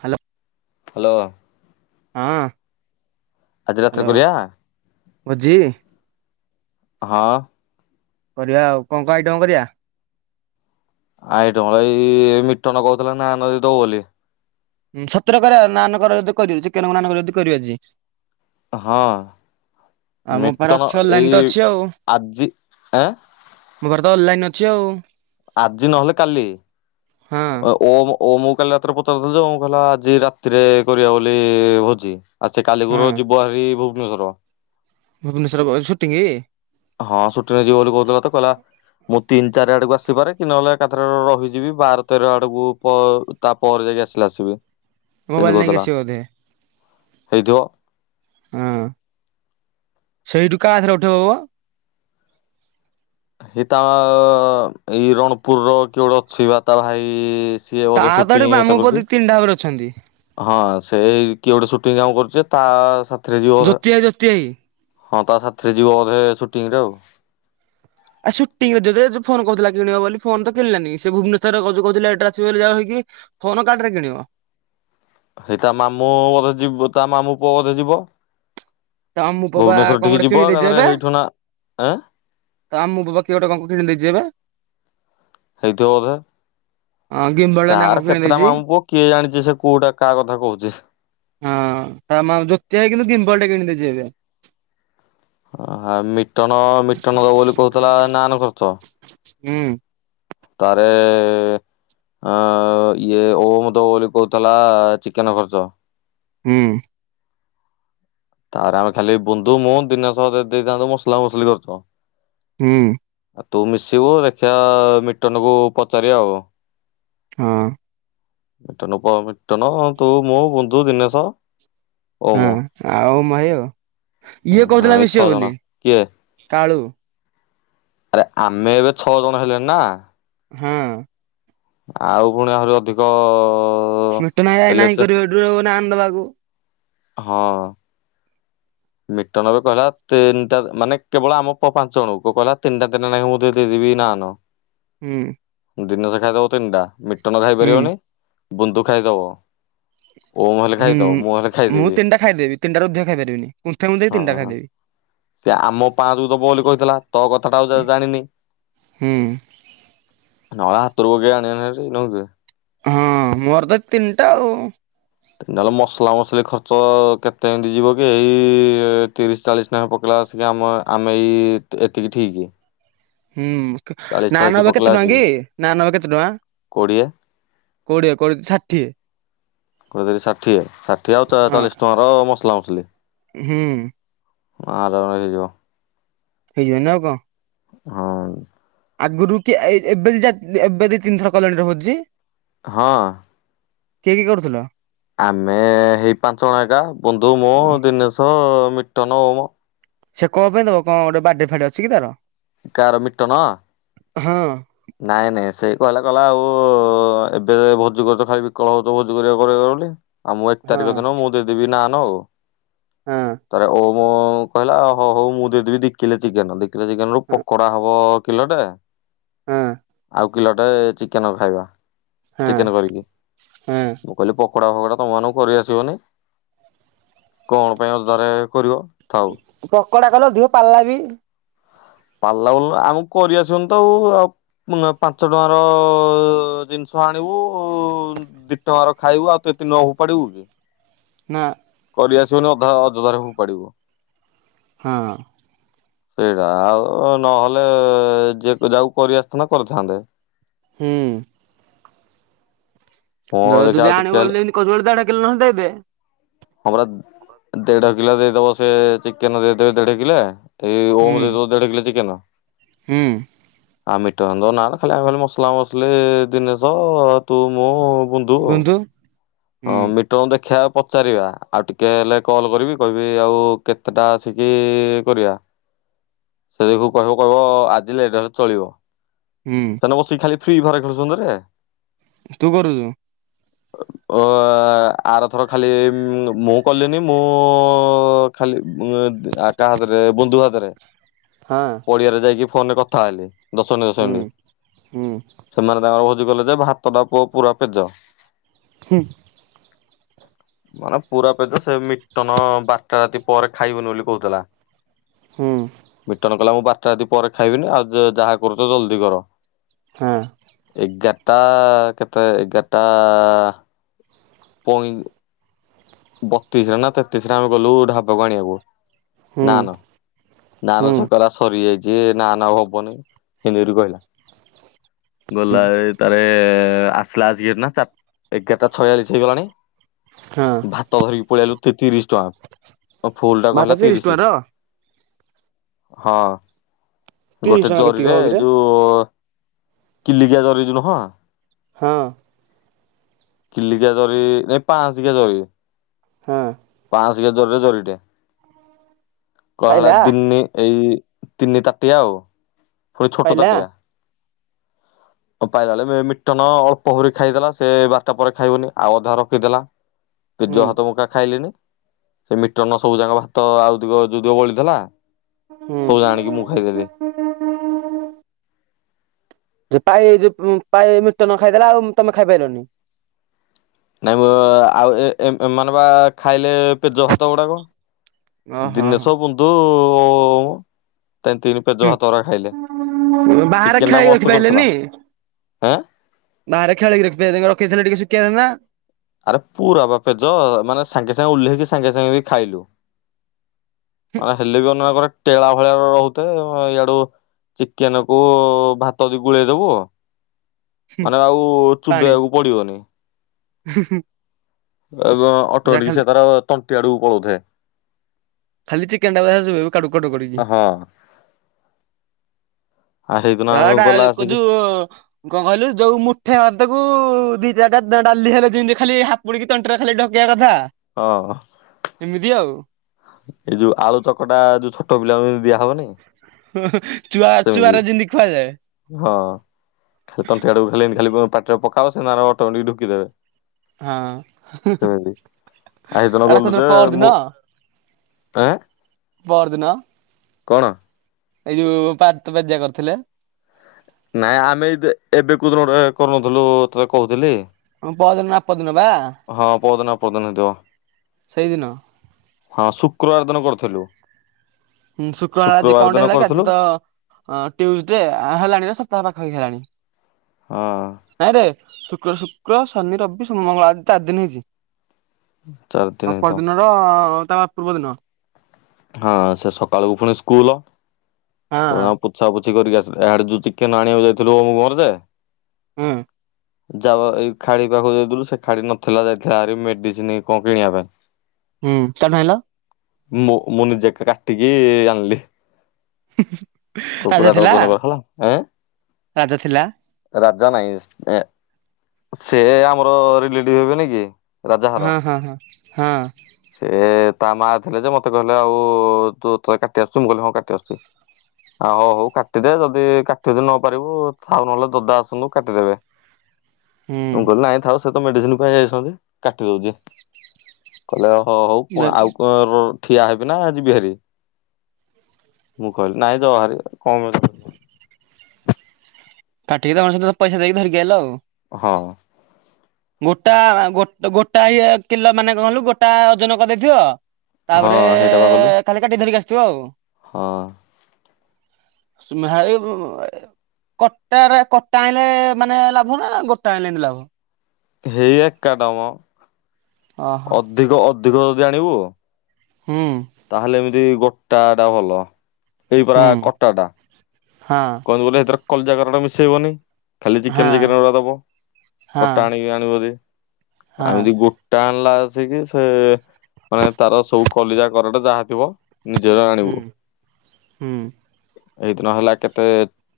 Hello. Hello. ହଁ ରାତିରେ hello କରିବା? ଭୋଜି? ହଁ। କରିବା ଆଉ କଣ କଣ ଆଇଟମ କଣ କରିବା? ଆଇଟମ୍ ଏଇ ମିଟନ କହୁଥିଲା ନାନ ଦବ ବୋଲି। ସତରେ କର ନାନ କର ଯଦି କରିବ ଚିକେନକୁ ନାନ କରିବ ଯଦି କରିବେ ଆଜି। ହଁ। ଆଉ ମୋଖ ପାରେ ମିଟନ ଅଛି ବୋଲି ଲାଇନି ଏଇ ତ ଅଛି ଆଉ ଆଜି ଏଁ ମୋ ପାଖ ରେ ତ ଅନଲାଇନ ଅ ଚି ଆଉ। ଆଜି ନହେଲେ କାଲି ହଁ ଓମ ଓମ୍ କୁ କାଲି ରାତିରେ ପଚାରୁଥିଲି ଯେ ଓମ୍ କହିଲା ଆଜି ରାତିରେ କରିବା ବୋଲି ଭୋଜି। ଆଉ ସେ କାଲି ଭୋରୁ ହଁ। ଯିବ ହାରି ଭୁବନେଶ୍ଵର। ଭୁବନେଶ୍ୱର ବ ସୁଟିଂ। ହଁ ସୁଟି ରେ ଯିବ ବୋଲି କହୁଥିଲା ତ କହିଲାଲ ମୁଁ ତିନି ଚାରି ଆଡକୁ ଆସିପାରେ କି ନହଲେ ଏକାଥରେ ରହିଯିବି ବାର ତେର ଆଡକୁ ପ ତାପ ଯା ଆସିଲା ଆସିବି। ସେମିତି ମୋବାଇଲ ନେଇକି କହୁଥିଲା ଆସିବ ବଧେ। ହେଇଥିବ। ହଁ ସେଇଠୁ କାଥରେ ଉଠେଇ ହବ? ହେଇତା ଏଇ ରଣପୁର ର କିଏ ଗୋଟେ ଅଛି ବା ତା ଭାଇ। ସିଏ ତା ବୋଧେ ତ ସୁଟିଂ ଏଠି ମାମୁଁ ଏତା ପୁଅ ଦି କରୁଛି ତିନିଟା ଭାବରେ ଅଛନ୍ତି ହଁ ସେଇ କିଉଟ ଟି କାମ କରୁଚି ତା ସାଥିରେ ଯିବ ବୋଧେ। ଜ୍ୟୋତିଆ ଜୋତି ଭାଇ। ହଁ ପା ସାଥିରେ ଯିବ ବୋଧେ ସୁଟିଂ ରେ ଆଉ। ଆଉ ସୁଟିଂ ରେ ଯଦି ଫୋନ କହୁଥିଲା କିଣିବ ବୋଲି ଫୋନ ତ କିଣିଲାନି ସେ ଭୁବନେଶ୍ୱରରେ କହୁଚୁ କହୁଥିଲା ଲେଟେରେ ଆସିବ ବୋଲି ଯାହାହେଇକି। ଫୋନ କାଠ ରେ କିଣିବ। ସେଇଟା ମାମୁଁ ବଧେ ଯିବ ତା ମାମୁଁ ପୁଅ ବଧେ ଯିବ। ତା ମାମୁଁ ପୁଅ ବା ଭୁବନେଶ୍ୱର କଣ ଠିକି ଗୋଟେ ଯିବ କିଣିଦେଇଛି ଏକାଥରେ ଏବେ। ହେଇଠୁ ନା ଏଁ ତା ମାମୁଁ ପୁଅ ବା କିଏ ଗୋଟେ ଙ୍କ ଙ୍କ କିଣି ଦେଇଛି ଏବେ। ହେଇଥିବ ବୋଧେ। ଗିମ୍ବଲ ଟା ନା କଣ ତାର କିଣି କେତେଟା ଦେଇଛି। ମାମୁଁ ପୁଅ କିଏ ଜାଣିଛି ସେ କୋଉଟା କାହା କଥା କହୁଛି। ହଁ ତା ମା ଜୋତିଆଇ କିନ୍ତୁ କିିମ୍ପଲ ଟେ କିଣିଦେଇଛି ଏବେ। ମିଟନ ମିଟନ ଦବ ବୋଲି କହୁଥିଲା ନାନ ଖର୍ଚ୍ଚ। ହୁଁ। ତାରେ ଆଁ ଇଏ ଓମ ଦବ ବୋଲି କହୁଥିଲା ଚିକେନ ଖର୍ଚ। ହୁଁ। ତାର ଆମେ ଖାଲି ବୁନ୍ଧୁ ମୁଁ ଦିନେଶ ଦେଇ ଦେଇଥାନ୍ତୁ ମସଲା ମସଲି ଖର୍ଚ୍ଚ। ହୁଁ। ଆଉ ତୁ ମିଶିବୁ ଦେଖିଆ ମିଟନକୁୁ ପଚାରିବା ଆଉ। ହଁ। ମିଟନ ପ ମିଟନ ତୁ ମୁଁ ବୁନ୍ଦୁ ଦିନେଷ। ହଁ ଆଉ ମାୟ ହୁଁ ଇଏ ଆମେ କଉଥୁଲା ଏଇ ଛଅ ମିଶିବ ଜଣ ବୋଲି କାଳୁ। ଏରା ଆରେ ଆମେ ଏବେ ଛଅ ଜଣ ହେଲେଣି ନା। ହଁ। ଆଉ ପୁଣି ଆହୁରି ଅଧିକ ମିଟନ ଭାଇ ହେଲେ ନାହିଁ ସେ କରିବେ ଯୋଉ ନାନ୍ ଦବାକୁ। ହଁ। ମିଟନ ଏବେ କହିଲା ତିନିଟା ମାନେ କେବଳ ଆମ ପ-ପାଞ୍ଚ ଜଣଙ୍କୁ କହିଲା ତିନିଟା ଦେନେ ଏଇନା କେ ମୁଁ ଦେଇଦେବି। ବି ନାନ। ହୁଁ। ଦିନରେ ଖାଇଦବ ତିନିଟା ମିଟନ ହୁଁ ଖାଇପାରିବନି ବୁନ୍ଦୁ ଖାଇଦବ। ଓମ ହେଲେ ହୁଁ ଖାଇଦବ ମୁଁ ହେଲେ ମୁଁ ଖାଇଦେବି। ତିନିଟା ଖାଇଦେବି ତିନିଟା ରୁ ଅଧିକା ଖାଇପାରିବିନି କୁନ୍ଥେଇ କୁନ୍ଥେଇ ହଁ ତିନଟା ଖାଇଦେବି। ସେ ଆମ ପାଞ୍ଚ ଙ୍କୁ ଦବ ବୋଲି କହିଥିଲା ତୋ କଥା ଟା ଆଉ ଜା-ଜାଣିନି। ହୁଁ। ନହେଳେ ହାତରୁ କିଏ ଆଣି [unintelligible] ନୁହୁଁକି। ହଁ ମୋର ତ ତିନିଟା ଆଉ। ନହେଲେ ମସଲା ମସିଲି ଖର୍ଚ୍ଚ କେତେ ଏମିତି ଯିବ କି ଏଇ ତିରିଶ ଚାଳିଶ ନାକେ ପକେଇଲା ସିଏ ଆମ ଆମେ ଏଇ ଏତିକି ଠିକି। ହୁଁ ନାନ ହବ କେତେ ଟଙ୍କା ଆସିକି କି ନାନ ହବ କେତେ ଟଙ୍କା? କୋଡ଼ିଏ କୋଡ଼ିଏ କୋଡ଼ିଏ ଷାଠିଏ। କୋଡିଏ ତିରି ଷାଠିଏ ଷାଠିଏ ଆଉ ତା ହଁ ଚାଳିଶ ଟଙ୍କାର ମସଲା ମସଲି। ହୁଁ। ଆରାମରେ ହେଇଯିବ। ହେଇଯିବନି ଆଉ କଣ। ହଁ। ଆଗୁରୁ କି ଏଇ ଏବେ ଯା ଏବେ ଦି ତିନିଥର କଲଣି ରେ ଭୋଜି। ହଁ। କିଏ କିଏ କରୁଥୁଲ? ଆମେ ହେଇ ପାଞ୍ଚ ଜଣ ଏକା ବନ୍ଧୁ ମୋ ଓ ଦିନେଶ, ମିଟନ, ଓମ। ସେ କଣ ପାଇଁ ଦବ କଣ ଗୋଟେ ବାଡେ ଫାଡେ ଅଛି କି ତାର? କାର ମିଟନ? ହଁ। ନାଇଁ ନାଇଁ ସେଇ କଇଲା କଇଲା ଆଉ ଏବେ ଭୋଜି କରୁଚ ଖାଇ ବିକଳ ହଉଚ ଭୋଜି କରିବା କରିବା ବୋଲି। ଆଉ ମୁଁ ଏକ ତାରିଖ ହଁ ଦିନ ମୁଁ ଦେଇଦେବି ନାନ ଆଉ ହଁ ତାର ଓ ମୁଁ କହିଲା ହଉ ହଉ ମୁଁ ଦେଇଦେବି ଦି କିଲେ ଚିକେନ ଦିକିଲେ ଚିକେନ ରୁ ହଁ ପକୋଡା ହବ କିଲଟେ ହଁ ଆଉ କିଲଟେ ଚିକେନ ଖାଇବା। ହଁ ଚିକେନ କରିକି ହଁ ମୁଁ କହିଲି ପ ପକଡା ଫକଡା ତମମାନଙ୍କୁ କରି ଆସିବନି କଣ ପାଇଁ ଅଧାରେ କରିବ। ଥାଉ ପକଡା କଲ ଅଧିକ ପାଲା ବି ପାଲା ବୋଲି ନା ଆମକୁ କରି ଆସିବନି ତ ଆଉ ଆଉ। ମୁଁ ନା ପାଞ୍ଚ ଟଙ୍କାର ଜିନିଷ ଆଣିବୁ ଦି ଟଙ୍କାର ଖାଇବୁ। ଆଉ କେତିନି ଓପାଡିବୁ କି? ନା। କରି ଆସିବନି ଅଧା ଅଯଥାରେ ଫୋପାଡିବୁ। ହଁ। ସେଇଟା ଆଉ ନହେଲେ ଯେକ୍ ଯାହାକୁ କରିଆସିଥାନ୍ତା କରିଥାନ୍ତେ। ହୁଁ। ହଁ ଜଦି ଦେଖିଆ ଆଉ ଯେ ଟିକେ ଆଣିବୁ ହେଲେ ବୋଲି ଏମିତି [unintelligible] ଦେଢ଼ କିଲୋ ନ ହେନେ ଦେଇ ଦେ। ଆମର ଦେଢ କିଲ ଦେଇଦବ ସେ ଚିକେନ ଦେଇଦେବେ ଦେଢ କିଲେ। ଏଇ ହୁଁ ଓମ ଦେଇଦଉ ଦେଢ କିିଲେ ଚିକେନ। ହୁଁ। ଆଉ ମିଟ ନା ଖାଲି ଆମେ ଖାଲି ମସଲା ମସଲି ଦିନେଶ ତୁ ମୁଁ ବୁନ୍ଦୁ। ହଁ ମିଟନ ଦେ ଦେଖିବା ପଚାରିବା ଆଉ ଟିକେ ହେଲେ କଲ୍ କରିବି କହିବି ଆଉ କେତେଟା ଆସିକି କରିବା। ସେ ଦେଖିବୁ କହିବ କହିବ ଆଜିି ଲେଟ୍ ହେଲେ ଚଳିବ। ହୁଁ ସେମାନ ବସିକି ଖାଲି ଫ୍ରି ଘରେ ଖେଳୁଛନ୍ତିରେ ତୁ କରୁଛୁ? ହଉ। ଅ ଆରଥର ଖାଲି ମୁଁ କଲିନି ମୁଁ ଖାଲି ଉ ଆକା ହାତରେ ବନ୍ଧୁ ହାତରେ ହଁ ପଡିଆରେ ଯାଇକି ଫୋନରେ କଥା ହେଲି ଦଶଣ୍ଡି ହୁଁ ଦଶଣ୍ଡି ହୁଁ ସେମାନେ ତାଙ୍କର କହୁଚ ବ ଗଲେ ଯେ ଭାତଟା ପୁଅ ପୁରା ପେଜ ହୁଁ। ମାନେ ପୁରା ପେଜ ସେ ମିଟନ ବାରଟା ରାତି ପରେ ଖାଇବନି ବୋଲି କହୁଥିଲା ହୁଁ। କହିଲା ମୁଁ ବାରଟା ଯଦି ପରେ ଖାଇବିନି ଆଉ ଯାହା କରୁଛ ଜଲଦି କର ହଁ ଏଗାରଟା ଟା କେତେ ଏଗାରଟାଆ ପଇ ବତିଶ ରେ ନା ତେତିଶରେ ଆମେ ଗଲୁ ଢାବାକୁ ଆଣିବାକୁ ହୁଁ ନାନ ନାନ ହୁଁ ସେ କହିଲା ସରିଯାଇଛି ଯିଏ ନାନ ଆଉ ହବନି ହିନ୍ଦୀରୁ କହିଲା ହୁଁ ଗଲାବେଳେ ତାରେ ଆସିଲା ଆସିକିନା ଚାର ଏଗାରଟା ଛୟାଳିଶ ହେଇଗଲାଣି ହଁ ଭାତ ଧରିକି ପଳେଇଆଇଲା ଏତେ ତିରିଶ ଟଙ୍କା ଆ ଫୁଲ୍ ଟା ଭାତ କହିଲା ତିରିଶ। ଟଙ୍କାର ହଁ ଗୋଟେ ତିରିଶ ଟଙ୍କା କେତିକି ଜରିରେ ହବ ଏଇ କିରେ? ଯୋଉ କିଲିକିଆ ଜରି ଯୋଉ ନୁହଁ ହଁ। କିଲିକିଆ ଜରି ନାଇଁ ପାଆସକିଆ ଜରି ହଁ। ପାଆସକିଆ ଜରିରେ ଜରିଟେ କଣ ହେଲା ପାଇଲା ଦିନି ଏଇ ତିନିଟା ପା ଟିଆ ଆଉ ମୋ ଛୋଟ ପାଇଲା ତାଟିଆ ପାଇଲାବେଳେ ମିଟନ ଅଳ୍ପ ହୁରି ଖାଇଦେଲା ସେ ବାରଟା ପରେ ଖାଇବୁନି ଆଉ ଅଧା ରଖିଦେଲା ହୁଁ ପେଜ ହାତ ମୁକା ଖାଇଲିଣି ସେ ମିଟନ ସବୁଯାକ ଭାତ ଆଉ ଯେତିକ ଯଉ ଦିକ ବଳିଥିଲା ହୁଁ। ସବୁଯାକ ଆଣିକି ମୁଁ ଖାଇଦେଲି ପାଇ ଯୋଉ ପାଏ ମିଟନ ଖାଇଦେଲା ଆଉ ତମେ ଖାଇପାରଲନି? ନାଇଁ ମୁଁ ଆଉ ଏମାନେ ବା ଖାଇଲେ ପେଜ ଭାତ ଗୁଡାକ ଓହୋ ଦିନେଶ ବୁନ୍ଦୁ ତିନି ତିନି ପେଜ ଭାତ ଗୁରା ଖାଇଲେ। ହୁଁ ବାହାରେ ଚିକେନ ଟା ଖେଳେଇକି ମସ୍ତ କରିଥିଲା। ରଖିପାଇଲେନି। ହେଁ ବାହାରେ ଖେଳେଇକି ରଖିପାଇଲେନି ରଖିଦେଇଥିଲେ ଟିକେ ଶୁଖିଯାଇଥାଆନ୍ତା। ଆରେ ପୁରା ବା ପେଜ ମାନେ ସାଙ୍ଗେସାଙ୍ଗେ ଓହ୍ଲେଇକି ସାଙ୍ଗେସାଙ୍ଗେ ବି ଖାଇଲୁ। ମାନେ ହେଲେ ବି ଅନା ଟେଳା ଭଳିଆ ରହୁଥେ ଇଆଡ ଚିକେନ କୁ ଭାତ କି ଗୁଳେଇ ଦବୁ ହୁଁ ମାନେ ଆଉ ଚୁବେଇବାକୁ ପଡିବନେଇ। ହ ହ। ଅଟମେଟିକି ସେ ତାର ତଣ୍ଟି ଆଡ଼କୁ ପଳଉଥାଏ। ଖାଲି ଚିକେନ ଟାକୁ ଆସ କରିବୁ କାଡୁ କାଡୁ କଡିକି। ହଁ। ଆ ସେଇଦିନ ଆମେ ହଟା ଗଲା ଆସିକି ଯୋଉ କଣ କହିଲୁ ଯୋଉ ମୁଠେ ଅଦକୁ କୁ ଦି ଚାରିଟା ଡାଲି ହେଲେ ଯେମିତି ଖାଲି ହାପୁଡିକି ତଣ୍ଟିରେ ଖାଲି ଢକିବା କଥା ହଁ ଏମିତି ଆଉ। ଏଇ ଯୋଉ ଆଳୁ ଚକଟା ଯୋଉ ଛୋଟ ପିଲାଙ୍କୁ ଦିଆହବନି ହୁଁ ହୁଁ ହିଁ। ସେମିତି ହଁ ଖାଲି ତଣ୍ଟି ଆଡକୁ ଖାଲି ଏମିତି ଖାଲି ପ ପାଟିରେ ପକ ଥାଉ ସେ ନା ଅଟୋମେଟିକ ଢୁକି ଦେବେ। ହଁ। ସେମିତି ଆଇଦିନ ଏଟା ଗଲୁ କୋଉଦିନ ଯେ ପରଦିନ ମୁଁ ଆଁ ପରଦିନ କଣ? ଏଇ ଯୋଉ ପାତପାଜିଆ କରିଥିଲେ। ନାଇଁ ଆମେ ଏଇଦେ ଏବେ କୋଉଦିନ ଗୋଟେ କରୁନଥିଲୁ ତତେ କହୁଥିଲି। ପରଦିନ ନା ଆପରଦିନ ବା ହଁ ପଦିନ ପଦିନ ହେଇଥିବ। ସେଇଦିନ ହଁ ଶୁକ୍ରବାର ଦିନ କରୁଥିଲୁ। ହୁଁ ଶୁକ୍ରବାର ଆଜି କଣଟେ ହେଲା କି ଆଜି ତ ଅଁ ଟ୍ୟୁଜଡେ ଆ ହେଲାଣି ନା ସ ତା ପାଖ ହେଇଗଲାଣି। ହଁ। ଶୁକ୍ର ଶୁକ୍ର ଶନି ରବି ସୋମ ମଙ୍ଗଳ ଆଜି ଚାରି ଦିନ ହେଇଛି। ଚାରି ଦିନ ଅ ହେଇଥିବ ପରଦିନର ତା ପୂର୍ବ ଦିନ। ହଁ ସେ ସକାଳକୁ ପୁଣି ସ୍କୁଲ ହଁ ସବୁ ଯାକ ପୋଛାପୋ କିଛି କରିକି ଆସିଲୁ ଏହାଡେ ଯୋଉ ଚିକେନ୍ ଆଣିବାକୁ ଯାଇଥିଲୁ ମୋର ଯେ ହୁଁ। ଯାଅ ଏଇ ଖାଡି ପାଖକୁ ଯାଇଥିଲୁ ସେ ଖାଡି ନଥିଲା ଯାଇଥିଲା ଆ ମେଡିସିନ କଣ କିଣିବା ପାଇଁ ହୁଁ ତାଠୁ ଆଇଁଲ ମୁ ମୁ ନିଜେ କାଟିକି ଆଣିଲି। ରାଜା କୁକୁଡ଼ା ଟା ଥିଲା ଓଜନ କରାହେଲା ଏଁ? ରାଜା ଥିଲା ରାଜା ନାଇଁ ଏ ସେ ଆମର ରିଲେଟିଭ ହେବେନି କି। ରାଜା ହର ହଁ ହଁ ହଁ ହଁ ସେ ତା ମା ଥିଲେ ଯେ ମତେ ମତେ କହିଲେ ଆଉ ତୁ ତତେ କାଟି ଆସୁଚି? ମୁଁ କହିଲି ହଁ କାଟି ଆସୁଛି। ଆ ହଉ ହଉ କାଟିଦେ ଯଦି କାଟି ଯଦି ନ ପାରିବୁ ଆଉ ନହେଲେ ଦଦା ଆସନ୍ତୁ କାଟିଦେବେ। ମୁଁ କହିଁଲି ନଇଥାଉ ସ ମେଡିସିନ ପାଇଁ ଯାଇଛନ୍ତି କାଟି ଦଉଛି କହିଲେ ହ ହଉ ହୁଁ ଆଉ କଣ ଠିଆ ହେବି ନା ଜିବିହାରି? ମୁ କହିଁଲି ନାଇଁ ଯହାରି କମ୍ ଅଛି। କାଟିକି ତା ସହିତ ପଇସା ଦେଇକି ଧରିକି ଆଇଲ ଆଉ। ହଁ। ଗୋଟା ଗୋଟା ଇଏ କିଲୋ ମାନେ କଣ ହେଲୁ ଗୋଟା ଓଜନ କରିଦେଇଥିବ ହଁ ତାପରେ ହେଇଟା ବା କଲୁ ଖାଲି କାଟିିକ ଧରିକି ଆସିଥିବ ଆଉ ହଁ। ସୁମେହାଇ ଉ ଉ ଆ କଟାରେ କଟା ଆଣିଲେ ମାନେ ଲାଭ ନା ଗୋଟା ଆଣିଲ ଏମତି ଲାଭ? ହେଇ ଏକାଟା ମ ଓହୋ ଅଧିକ ଅଧିକ ଯଦି ଆଣିବୁ ହୁଁ ତାହେଲେ ଏମିତି ଗୋଟା ଟା ଭଲ ଏଇ ପରା ହୁଁ କଟା ଟା। ହଁ କହବୁ ବଲେ ଏଥର କଲିଜା କରାଟ ମିଶେଇବନି। ଖାଲି ହଁ ଚିକେନ ଚିକେନ ଗୁଡ଼ା ଦବ ହଁ କଟା ଆଣିକି ଆଣିବ ଜଦି ହଁ ଆମିତି ଗୋଟା ଆଣିଲା ଆସିକି ସେ ମାନେ ତାର ସବୁ କଲିଜା କରାଟ ଯାହା ଥିବ ନିଜର ଆଣିବୁ ହୁଁ ହୁଁ। ଏଇ ଦିନ ହେଲା କେତେ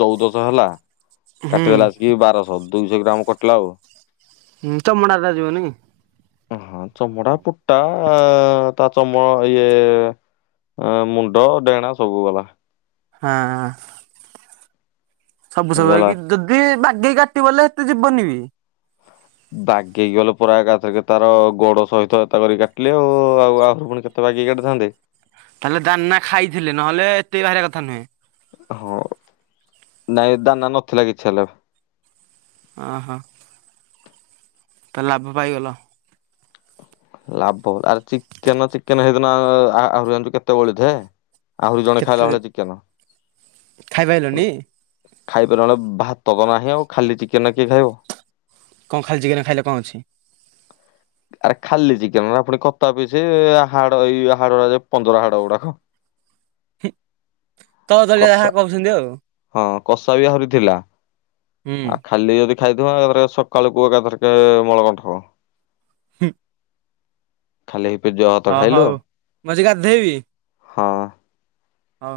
ଚଉଦଶହ ହେଲା ହୁଁ କାଟିଦେଲା ଆସିକି ବାରଶହ ଦୁଇଶ ଗ୍ରାମ କଟଲା ଆଉ। ହୁଁ ଚମଡ଼ା ଟା ଯିବନି କି? ହ ଚମଡ଼ା ପୁଟା ଆ ତା ଚମ ଇଏ ମୁଣ୍ଡ ଡେଣା ସବୁ ଗଲା। ହଁ। ସବୁ ଏମିତି ସବୁ ହେଲା ହେଇକି ଯଦି ବାଗେଇ କାଟିବ ହେଲେ ଏତେ ଯିବନି ବି। ବାଗେଇକି ଗଲେ ପୁରା ଏକାଥରକେ ତାର ଗୋଡ ସହିତ ଏଟା ଧରିକି କାଟିଲେ ଆଉ ଆଉ ଆହୁରି ପୁଣି କେତେ ବାଗେଇକି କଟିଥାନ୍ତେ? ତାହେଲେ ଦାନା ଖାଇଥିଲେ ନହେଲେ ଏତେ ବାହାରିଆ କଥା ନୁହେଁ। ହଁ, ନାଇଁ ଦାନା ନଥିଲା କିଛି ହେଲେ ଓ ହୋ। ତ ଲାଭ ପାଇଗଲ? ଲାଭ ଆରେ ଚିକେନ ଚିକେନ ସେଇଦିନ ଆହୁରି ଆଣିଚୁ କେତେ ବଳି ଥାଏ? ଆହୁରି ଜଣେ ଖାଇଲା କେତେ ଭଳିଆ ଚିକେନ। ଖାଇପାରିଲନି ଖାଇ ଭାତ ତ ନାହିଁ ଆଉ ଖାଲି ଚିକେନରା କିଏ ଖାଇବ? କଣ ଖାଲି ଚିକେନ ଖାଇଲେ କଣ ଅଛି? ଆରେ ଖାଲି ଚିକେନଅରା ପୁଣି କତା ପିସ୍ ହାଡ଼ ଏଇ ହାଡ ପଞ୍ଜରା ହାଡ଼ ଗୁଡାକ ତଳ ତଳିଆ ଯାହା କଷା କହୁଛନ୍ତି ଆଉ। ହଁ। କଷା ବି ଆହୁରି ଥିଲା ହୁଁ ଆ ଖାଲି ଯଦି ଖାଇଦବା ସକାଳୁ ପୁଅ ଏକାଥରେ ମଳକଣ୍ଠ ହୁଁ। ଖାଲି ପେଜୁଆ ଭାତ ଖାଇଲୁ। ହଉ ମୁଁ ଯାଉଚି ହଁ। ହଁ।